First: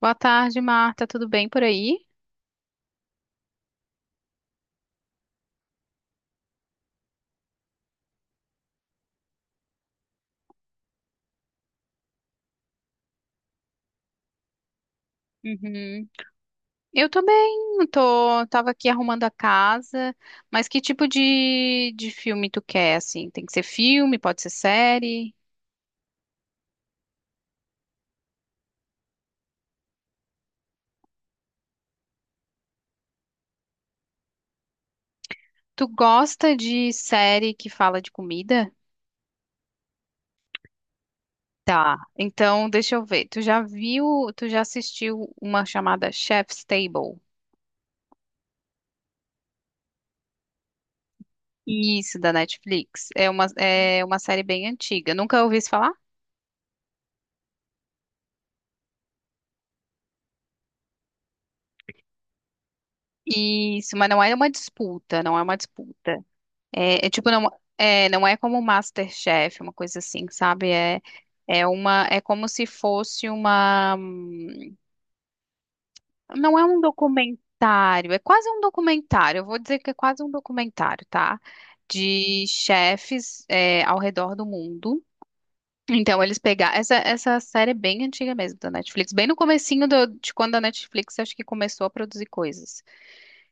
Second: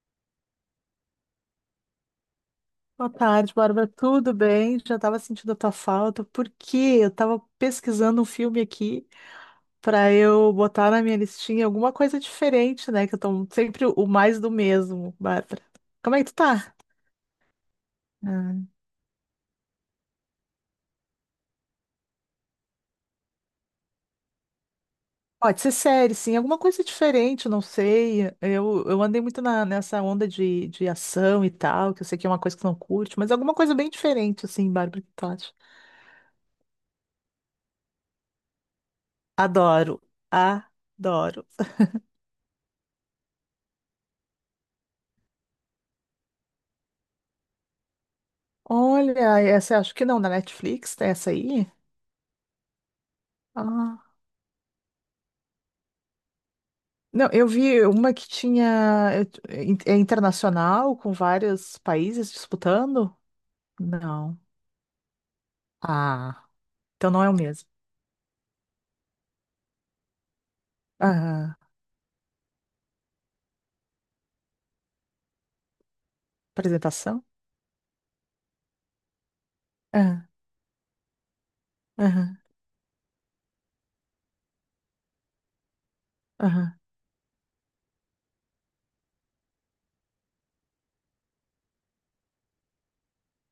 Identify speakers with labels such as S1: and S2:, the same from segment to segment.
S1: Boa tarde, Marta. Tudo bem por aí?
S2: Boa tarde, Bárbara. Tudo bem? Já estava sentindo a tua falta, porque eu estava pesquisando um filme aqui para eu botar na minha listinha alguma coisa diferente, né? Que eu tô sempre o mais do mesmo, Bárbara.
S1: Uhum.
S2: Como é que tu tá?
S1: Eu tô bem. Tô,
S2: Ah,
S1: tava aqui arrumando a casa. Mas que tipo de filme tu quer, assim? Tem que ser filme, pode ser série.
S2: pode ser série, sim, alguma coisa diferente, não sei. Eu andei muito nessa onda de ação e tal, que eu sei que é uma coisa que tu não curte, mas alguma coisa bem diferente, assim, Bárbara, o que tu acha?
S1: Tu gosta de série que fala de comida?
S2: Adoro, adoro.
S1: Tá. Então, deixa eu ver. Tu já assistiu uma chamada Chef's Table?
S2: Olha, essa eu acho que não, na Netflix, tem essa aí?
S1: Isso, da Netflix.
S2: Ah.
S1: É uma série bem antiga. Nunca ouvi isso falar?
S2: Não, eu vi uma que tinha. É internacional, com vários países disputando?
S1: Isso, mas
S2: Não.
S1: não é uma disputa.
S2: Ah,
S1: É, é
S2: então não é
S1: tipo,
S2: o
S1: não
S2: mesmo.
S1: não é como MasterChef, uma coisa assim, sabe?
S2: Ah,
S1: É como se fosse uma, não é um
S2: apresentação?
S1: documentário, é quase um documentário. Eu vou dizer que é quase
S2: Ah,
S1: um documentário, tá?
S2: aham,
S1: De chefes, é, ao redor do mundo. Então
S2: aham.
S1: essa série é bem antiga mesmo da Netflix, bem no comecinho de quando a Netflix acho que começou a produzir coisas.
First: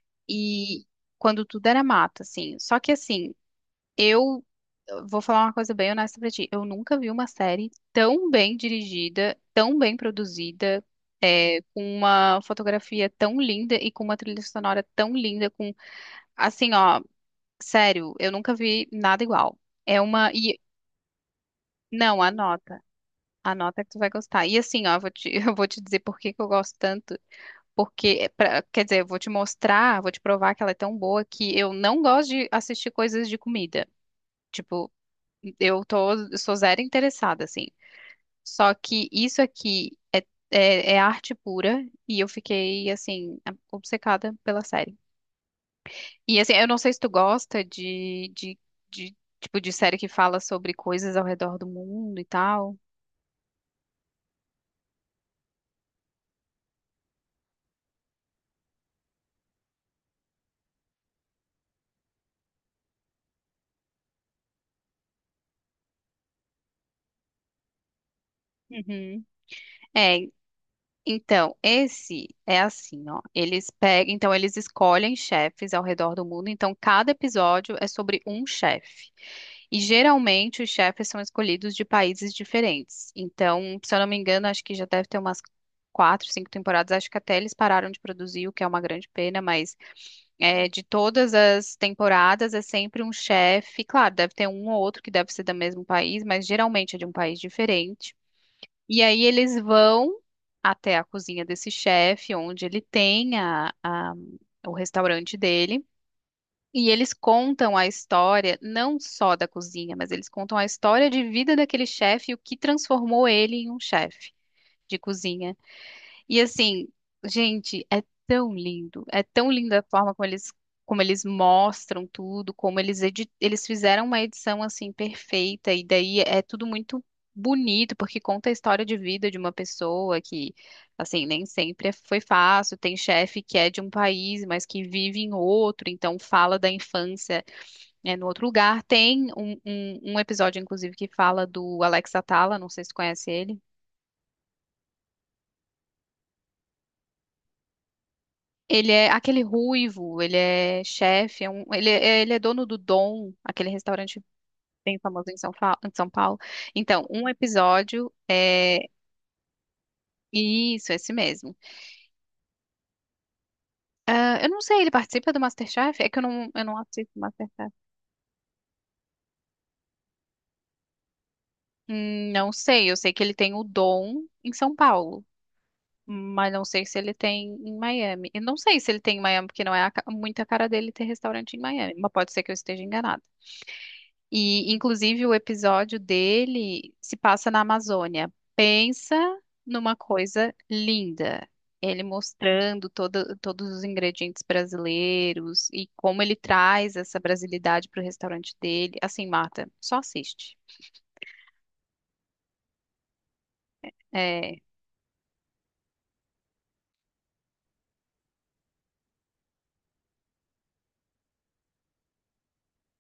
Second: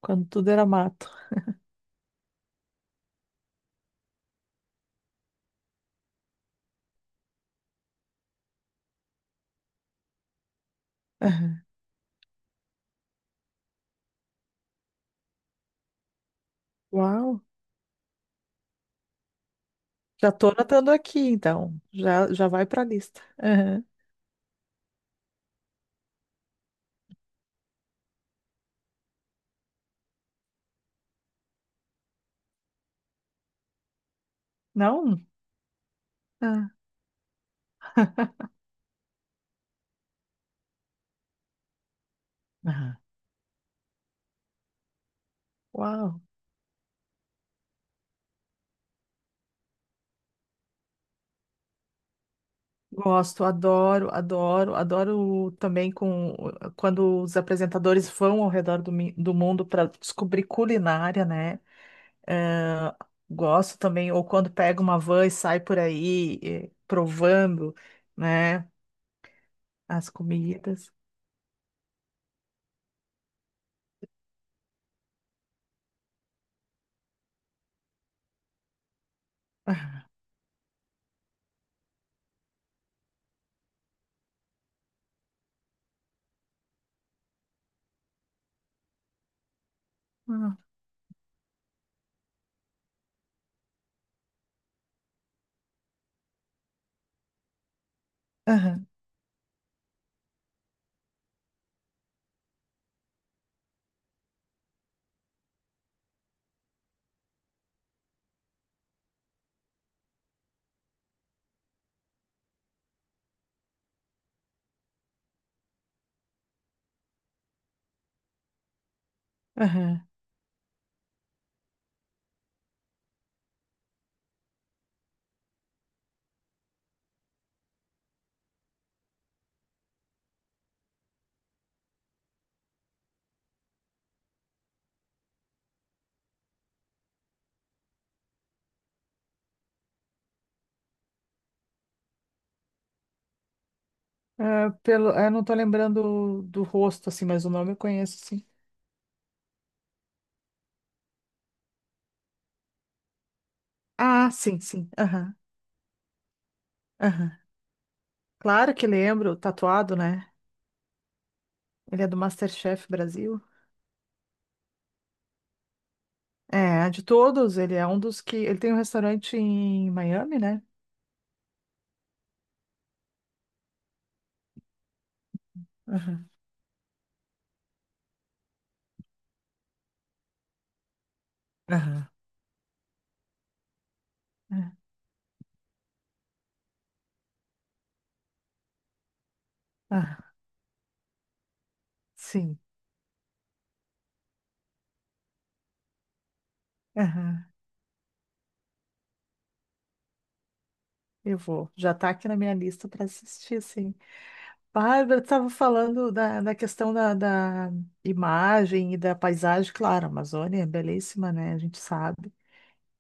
S2: Quando tudo era
S1: E
S2: mato.
S1: quando tudo era mato, assim. Só que assim Eu vou falar uma coisa bem honesta pra ti. Eu nunca vi uma série tão bem dirigida, tão bem produzida,
S2: Aham.
S1: com uma fotografia tão linda e com uma trilha sonora tão linda, com assim, ó,
S2: Uau!
S1: sério, eu nunca vi nada igual. É uma
S2: Já tô
S1: e
S2: anotando aqui, então.
S1: Não,
S2: Já, já vai
S1: anota,
S2: pra lista.
S1: anota
S2: Aham.
S1: que tu vai gostar. E assim, ó, eu vou te, eu vou te dizer por que que eu gosto tanto. Porque, quer dizer, eu vou te mostrar, vou te provar que ela é tão boa que eu não gosto de assistir coisas de comida. Tipo,
S2: Não?
S1: eu sou
S2: Ah,
S1: zero interessada, assim. Só que isso aqui é arte pura e eu fiquei,
S2: aham.
S1: assim, obcecada pela série.
S2: Uau!
S1: E, assim, eu não sei se tu gosta de série que fala sobre coisas ao redor do mundo e tal.
S2: Gosto, adoro, adoro, adoro também com quando os apresentadores vão ao redor do, do mundo para descobrir culinária, né? Eh, gosto também, ou quando pega uma van e sai por aí provando, né,
S1: Uhum.
S2: as
S1: É,
S2: comidas.
S1: então, esse é assim, ó. Eles pegam, então eles escolhem chefes ao redor do mundo. Então, cada episódio é sobre um chefe. E geralmente os chefes são escolhidos de países diferentes. Então, se eu não me engano, acho que já deve ter umas quatro, cinco temporadas. Acho que até eles pararam de produzir, o que é uma grande pena, mas
S2: Ah,
S1: é, de todas as temporadas é sempre um chefe. Claro, deve ter um ou outro que deve ser do mesmo país, mas geralmente é de um país diferente.
S2: aham,
S1: E aí eles vão até a cozinha desse chefe, onde ele tem o restaurante dele. E eles contam a história, não só da cozinha, mas eles contam a história de vida daquele chefe e o que transformou ele em um chefe de cozinha. E assim, gente, é tão lindo. É tão linda a
S2: aham.
S1: forma como eles mostram tudo, como eles fizeram uma edição assim perfeita, e daí é tudo muito bonito, porque conta a história de vida de uma pessoa que, assim, nem sempre é- foi fácil. Tem chefe que é de um país, mas que vive em outro, então fala da infância, né, no outro lugar. Tem um episódio, inclusive, que fala do Alex Atala, não sei se tu conhece ele.
S2: Ah, pelo, eu não tô lembrando do rosto, assim, mas o nome eu conheço, sim.
S1: Ele é aquele ruivo, ele é chefe, ele é dono do Dom, aquele restaurante
S2: Ah, sim, sim,
S1: bem famoso em
S2: aham,
S1: Em São Paulo. Então,
S2: aham. Claro que lembro, tatuado, né?
S1: esse mesmo.
S2: Ele é do MasterChef Brasil.
S1: Ah, eu não sei, ele participa do MasterChef? É que eu não
S2: É, de
S1: assisto
S2: todos,
S1: MasterChef.
S2: ele é um dos que. Ele tem um restaurante em Miami, né?
S1: Não sei, eu sei que ele tem o Dom em São Paulo,
S2: Aham,
S1: mas não sei se ele tem em Miami. Eu não sei se ele tem em Miami, porque não é muito a cara dele ter restaurante em Miami,
S2: aham,
S1: mas pode ser que eu esteja enganada. E,
S2: é,
S1: inclusive, o episódio dele se passa na Amazônia. Pensa numa
S2: ah,
S1: coisa linda. Ele
S2: sim.
S1: mostrando todos os ingredientes brasileiros e como ele traz essa
S2: Aham,
S1: brasilidade para o restaurante dele. Assim, Marta, só assiste.
S2: eu vou. Já tá aqui na minha lista para assistir, sim.
S1: É,
S2: Bárbara, tu tava falando da, da questão da imagem e da paisagem, claro, a Amazônia é belíssima, né? A gente sabe.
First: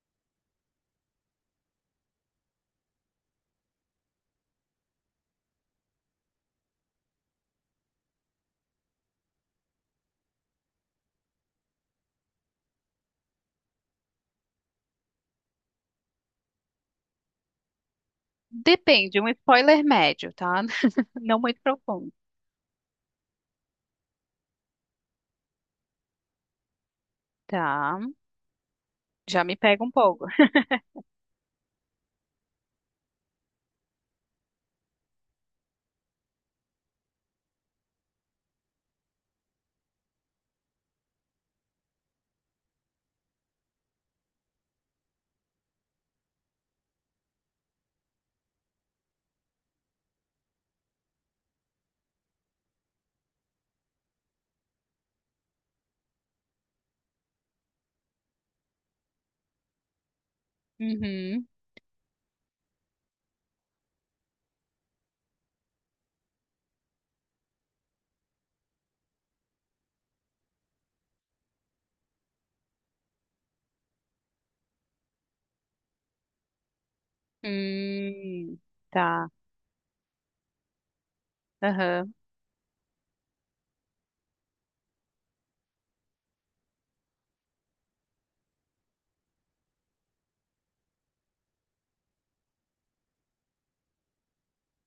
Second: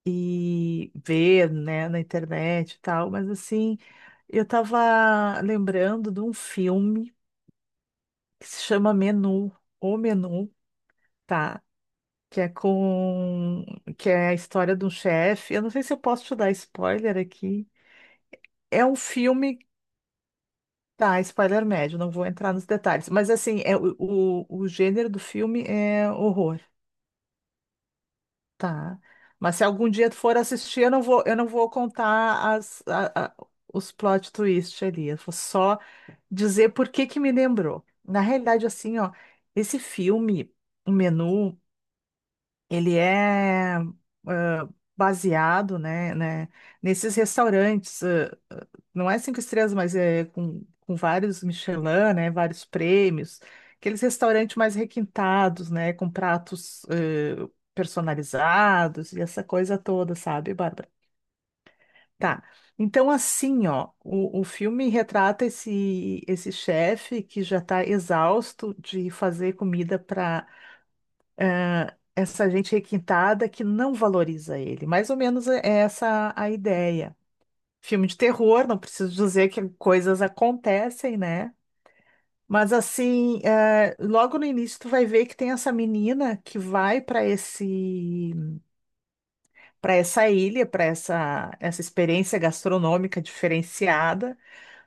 S2: E ver, né, na internet e tal, mas assim, eu tava lembrando de um filme que se chama Menu, O Menu. Tá? Que é com, que é a história de um chefe. Eu não sei se eu posso te dar spoiler aqui. É um
S1: depende, um
S2: filme,
S1: spoiler médio, tá?
S2: tá,
S1: Não muito
S2: spoiler médio, não
S1: profundo.
S2: vou entrar nos detalhes, mas assim, é o gênero do filme é horror,
S1: Tá.
S2: tá?
S1: Já me
S2: Mas se
S1: pega
S2: algum
S1: um
S2: dia tu
S1: pouco.
S2: for assistir, eu não vou contar as, os plot twist ali. Eu vou só dizer por que que me lembrou. Na realidade, assim, ó, esse filme, o menu, ele é ah, baseado, né, né, nesses restaurantes, não é cinco estrelas, mas é com vários Michelin, né, vários prêmios, aqueles restaurantes mais requintados, né, com pratos personalizados e essa coisa toda, sabe, Bárbara?
S1: Uhum.
S2: Tá. Então, assim, ó, o filme retrata esse, esse chefe que já está exausto de fazer comida para essa gente requintada que não valoriza ele. Mais ou menos é essa a ideia. Filme de
S1: Hum,
S2: terror, não preciso
S1: tá.
S2: dizer que coisas acontecem, né?
S1: Aham.
S2: Mas assim, logo no início tu vai ver que tem essa menina que vai para esse, para essa ilha, para essa, essa experiência gastronômica diferenciada.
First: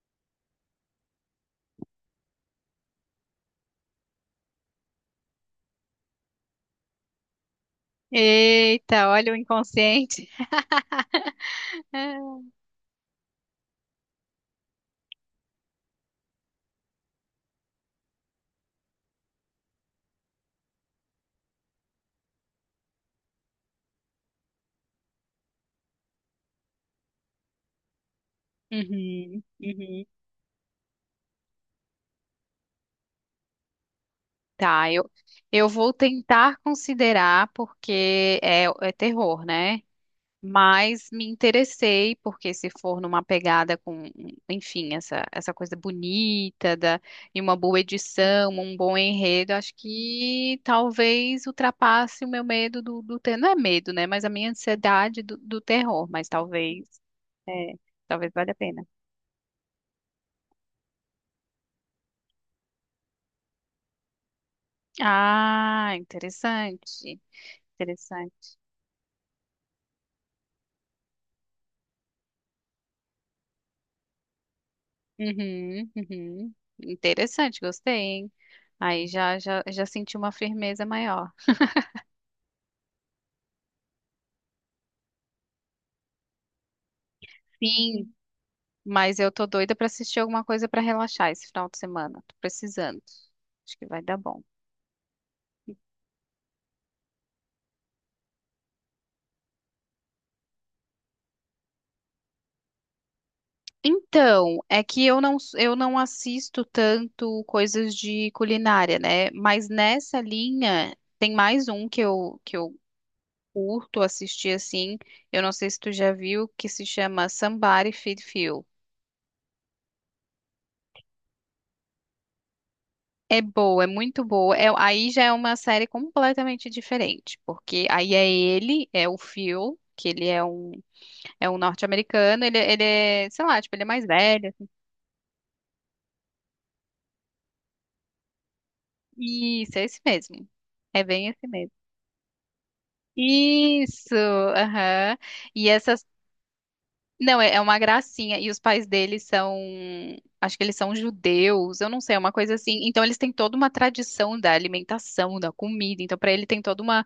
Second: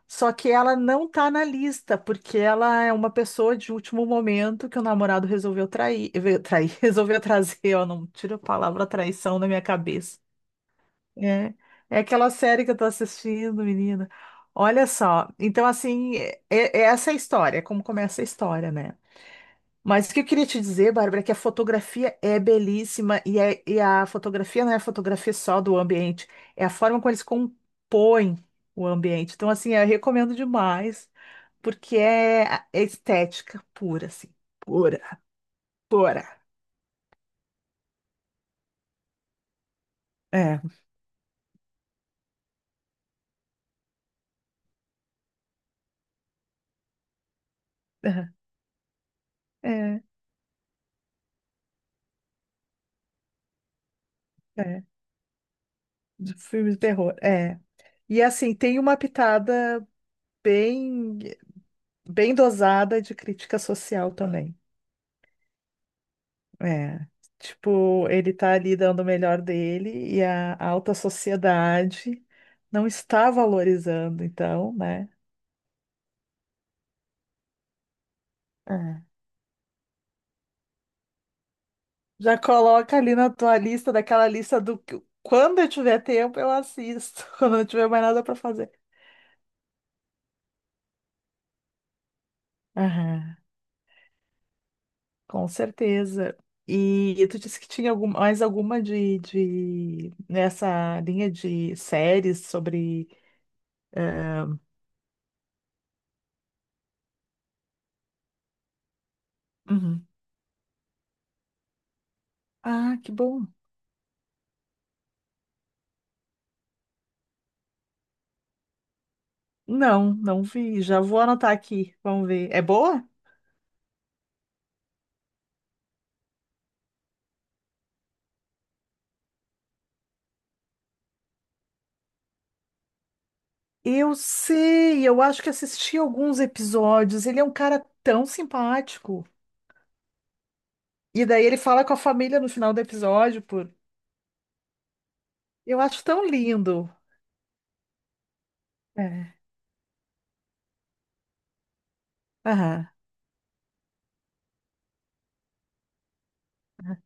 S2: Só que ela não tá na lista, porque ela é uma pessoa de último momento que o namorado resolveu trair, trair, resolveu trazer, ó, não tiro a palavra
S1: Eita, olha o
S2: traição da minha cabeça.
S1: inconsciente.
S2: É, é aquela série que eu tô assistindo, menina. Olha só, então assim, é, é essa a história, é como começa a história, né? Mas o que eu queria te dizer, Bárbara, é que a fotografia é belíssima e, e a fotografia não é a fotografia só do ambiente, é a forma como eles compõem o ambiente.
S1: Uhum,
S2: Então, assim, eu
S1: uhum.
S2: recomendo demais porque é, é estética pura, assim,
S1: Tá,
S2: pura,
S1: eu vou
S2: pura.
S1: tentar considerar porque é, é terror, né?
S2: É,
S1: Mas me interessei porque se for numa pegada com, enfim, essa coisa bonita da, e uma boa
S2: é,
S1: edição, um bom enredo, acho
S2: é,
S1: que talvez ultrapasse o meu medo do, do ter, não é medo, né? Mas a minha
S2: é.
S1: ansiedade do, do terror, mas
S2: De filme de
S1: talvez,
S2: terror, é.
S1: é,
S2: E
S1: talvez valha
S2: assim,
S1: a
S2: tem
S1: pena.
S2: uma pitada bem, bem dosada de crítica social também.
S1: Ah,
S2: É.
S1: interessante,
S2: Tipo, ele
S1: interessante.
S2: tá ali dando o melhor dele e a alta sociedade não está valorizando, então, né?
S1: Uhum, uhum. Interessante, gostei, hein?
S2: É.
S1: Aí já, já, já senti uma firmeza maior.
S2: Já coloca ali na tua lista, daquela lista do que quando eu tiver tempo eu assisto, quando eu não tiver mais
S1: Sim,
S2: nada para fazer.
S1: mas eu tô doida pra assistir alguma coisa pra relaxar esse final de semana. Tô precisando.
S2: Aham,
S1: Acho que vai dar bom.
S2: com certeza. E tu disse que tinha mais alguma de nessa linha de séries sobre.
S1: Então, é que eu não assisto tanto coisas de culinária, né? Mas
S2: Uhum.
S1: nessa linha tem mais um que eu
S2: Ah, que bom.
S1: curto assistir assim. Eu não sei se tu já viu, que se chama Somebody Feed Phil.
S2: Não, não vi. Já vou anotar aqui. Vamos ver. É boa?
S1: É boa, é muito boa. É- aí já é uma série completamente diferente, porque aí é ele, é o Phil, que é um norte-americano, sei lá, tipo, ele é mais
S2: Eu
S1: velho. Assim.
S2: sei, eu acho que assisti alguns episódios. Ele é um cara tão simpático.
S1: Isso, é esse mesmo. É
S2: E
S1: bem
S2: daí
S1: esse
S2: ele
S1: mesmo.
S2: fala com a família no final do episódio, por...
S1: Isso, aham. E
S2: Eu acho
S1: essas.
S2: tão lindo.
S1: Não, é, é uma gracinha. E os pais dele
S2: É.
S1: são. Acho que eles são judeus, eu não sei, é uma coisa assim.
S2: Aham.
S1: Então eles têm toda uma tradição da alimentação, da comida. Então, para ele tem toda uma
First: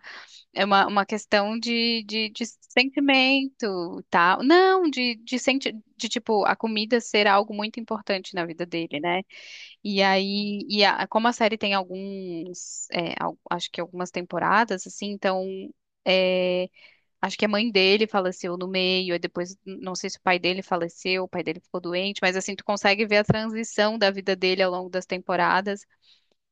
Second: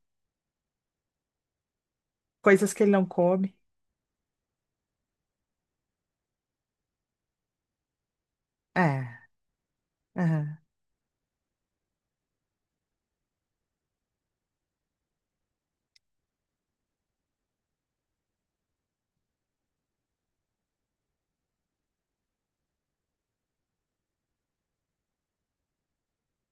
S1: é uma questão de
S2: Coisas que ele não come.
S1: sentimento, tal. Não, tipo, a comida ser algo muito importante na vida dele,
S2: É.
S1: né? E
S2: Aham.
S1: aí, como a série tem alguns, acho que algumas temporadas, assim, então, é, acho que a mãe dele faleceu no meio, aí depois, não sei se o pai dele faleceu, o pai dele ficou doente, mas assim, tu consegue ver a transição da vida dele ao longo das temporadas,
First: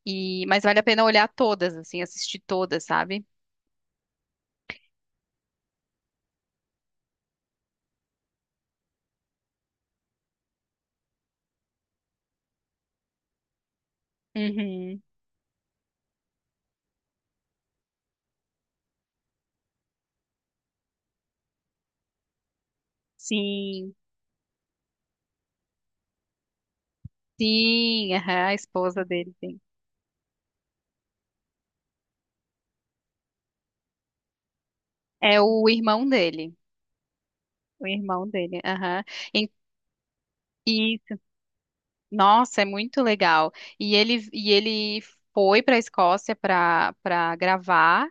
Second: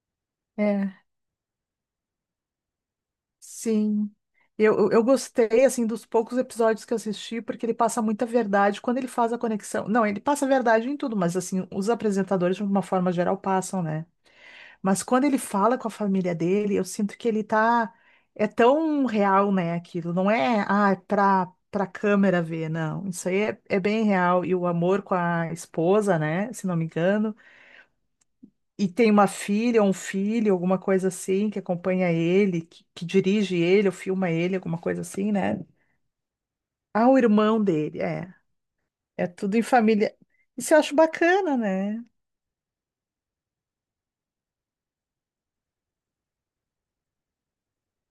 S1: e, mas vale a
S2: É.
S1: pena olhar todas, assim, assistir todas, sabe?
S2: Sim. Eu gostei, assim, dos poucos episódios que eu assisti, porque ele passa muita verdade quando ele faz a conexão. Não, ele passa verdade em tudo, mas, assim, os apresentadores, de uma forma geral, passam, né?
S1: Uhum.
S2: Mas quando ele fala com a família dele, eu sinto que ele tá... É tão real, né, aquilo. Não é, ah, é pra câmera ver, não. Isso aí é, é
S1: Sim,
S2: bem real. E o amor com a esposa, né, se não me engano,
S1: sim, aham, a
S2: e
S1: esposa
S2: tem uma
S1: dele, sim.
S2: filha, um filho, alguma coisa assim, que acompanha ele, que dirige ele, ou filma ele, alguma coisa assim,
S1: É
S2: né? Ah, o irmão
S1: o
S2: dele,
S1: irmão
S2: é.
S1: dele, aham.
S2: É
S1: E-
S2: tudo em família. Isso eu acho
S1: Isso,
S2: bacana, né?
S1: nossa, é muito legal. E ele foi para a Escócia para gravar,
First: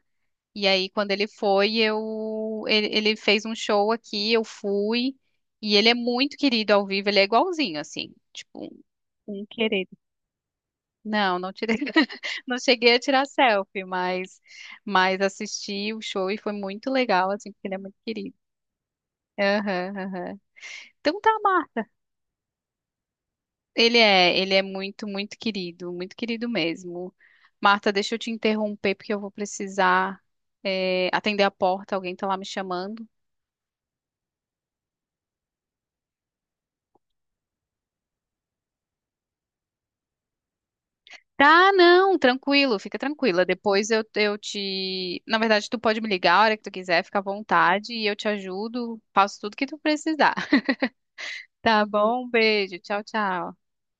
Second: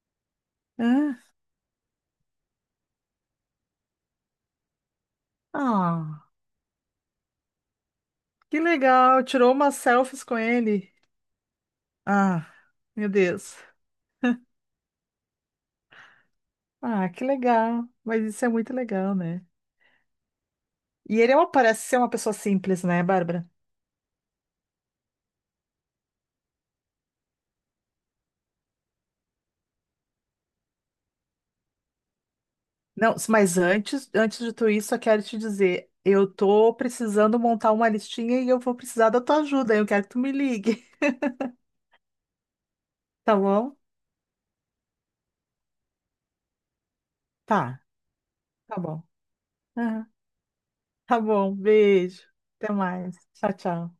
S1: e aí quando
S2: Ah,
S1: ele foi, ele fez um show aqui, eu fui, e ele é
S2: ah,
S1: muito querido ao vivo, ele é igualzinho, assim, tipo,
S2: que legal.
S1: um
S2: Tirou umas
S1: querido.
S2: selfies com ele.
S1: Não, não tirei,
S2: Ah,
S1: não cheguei a
S2: meu
S1: tirar
S2: Deus.
S1: selfie, mas assisti o show e foi muito
S2: Ah, que
S1: legal, assim, porque ele é
S2: legal.
S1: muito
S2: Mas
S1: querido.
S2: isso é muito legal, né?
S1: Aham, aham. Então
S2: E
S1: tá,
S2: ele é parece
S1: Marta.
S2: ser uma pessoa simples, né, Bárbara?
S1: Ele é muito, muito querido mesmo. Marta, deixa eu te interromper porque eu vou precisar, atender a porta, alguém tá lá me chamando.
S2: Não, mas antes, antes de tudo isso, eu quero te dizer, eu tô precisando montar uma listinha e eu vou precisar da tua ajuda. Eu quero que tu me ligue,
S1: Tá, não, tranquilo, fica
S2: tá
S1: tranquila.
S2: bom?
S1: Depois eu te. Na verdade, tu pode me ligar a hora que tu quiser, fica à
S2: Tá,
S1: vontade e eu te
S2: tá
S1: ajudo,
S2: bom.
S1: faço tudo que tu
S2: Aham.
S1: precisar.
S2: Tá bom,
S1: Tá bom,
S2: beijo.
S1: um
S2: Até
S1: beijo. Tchau,
S2: mais. Tchau,
S1: tchau.
S2: tchau.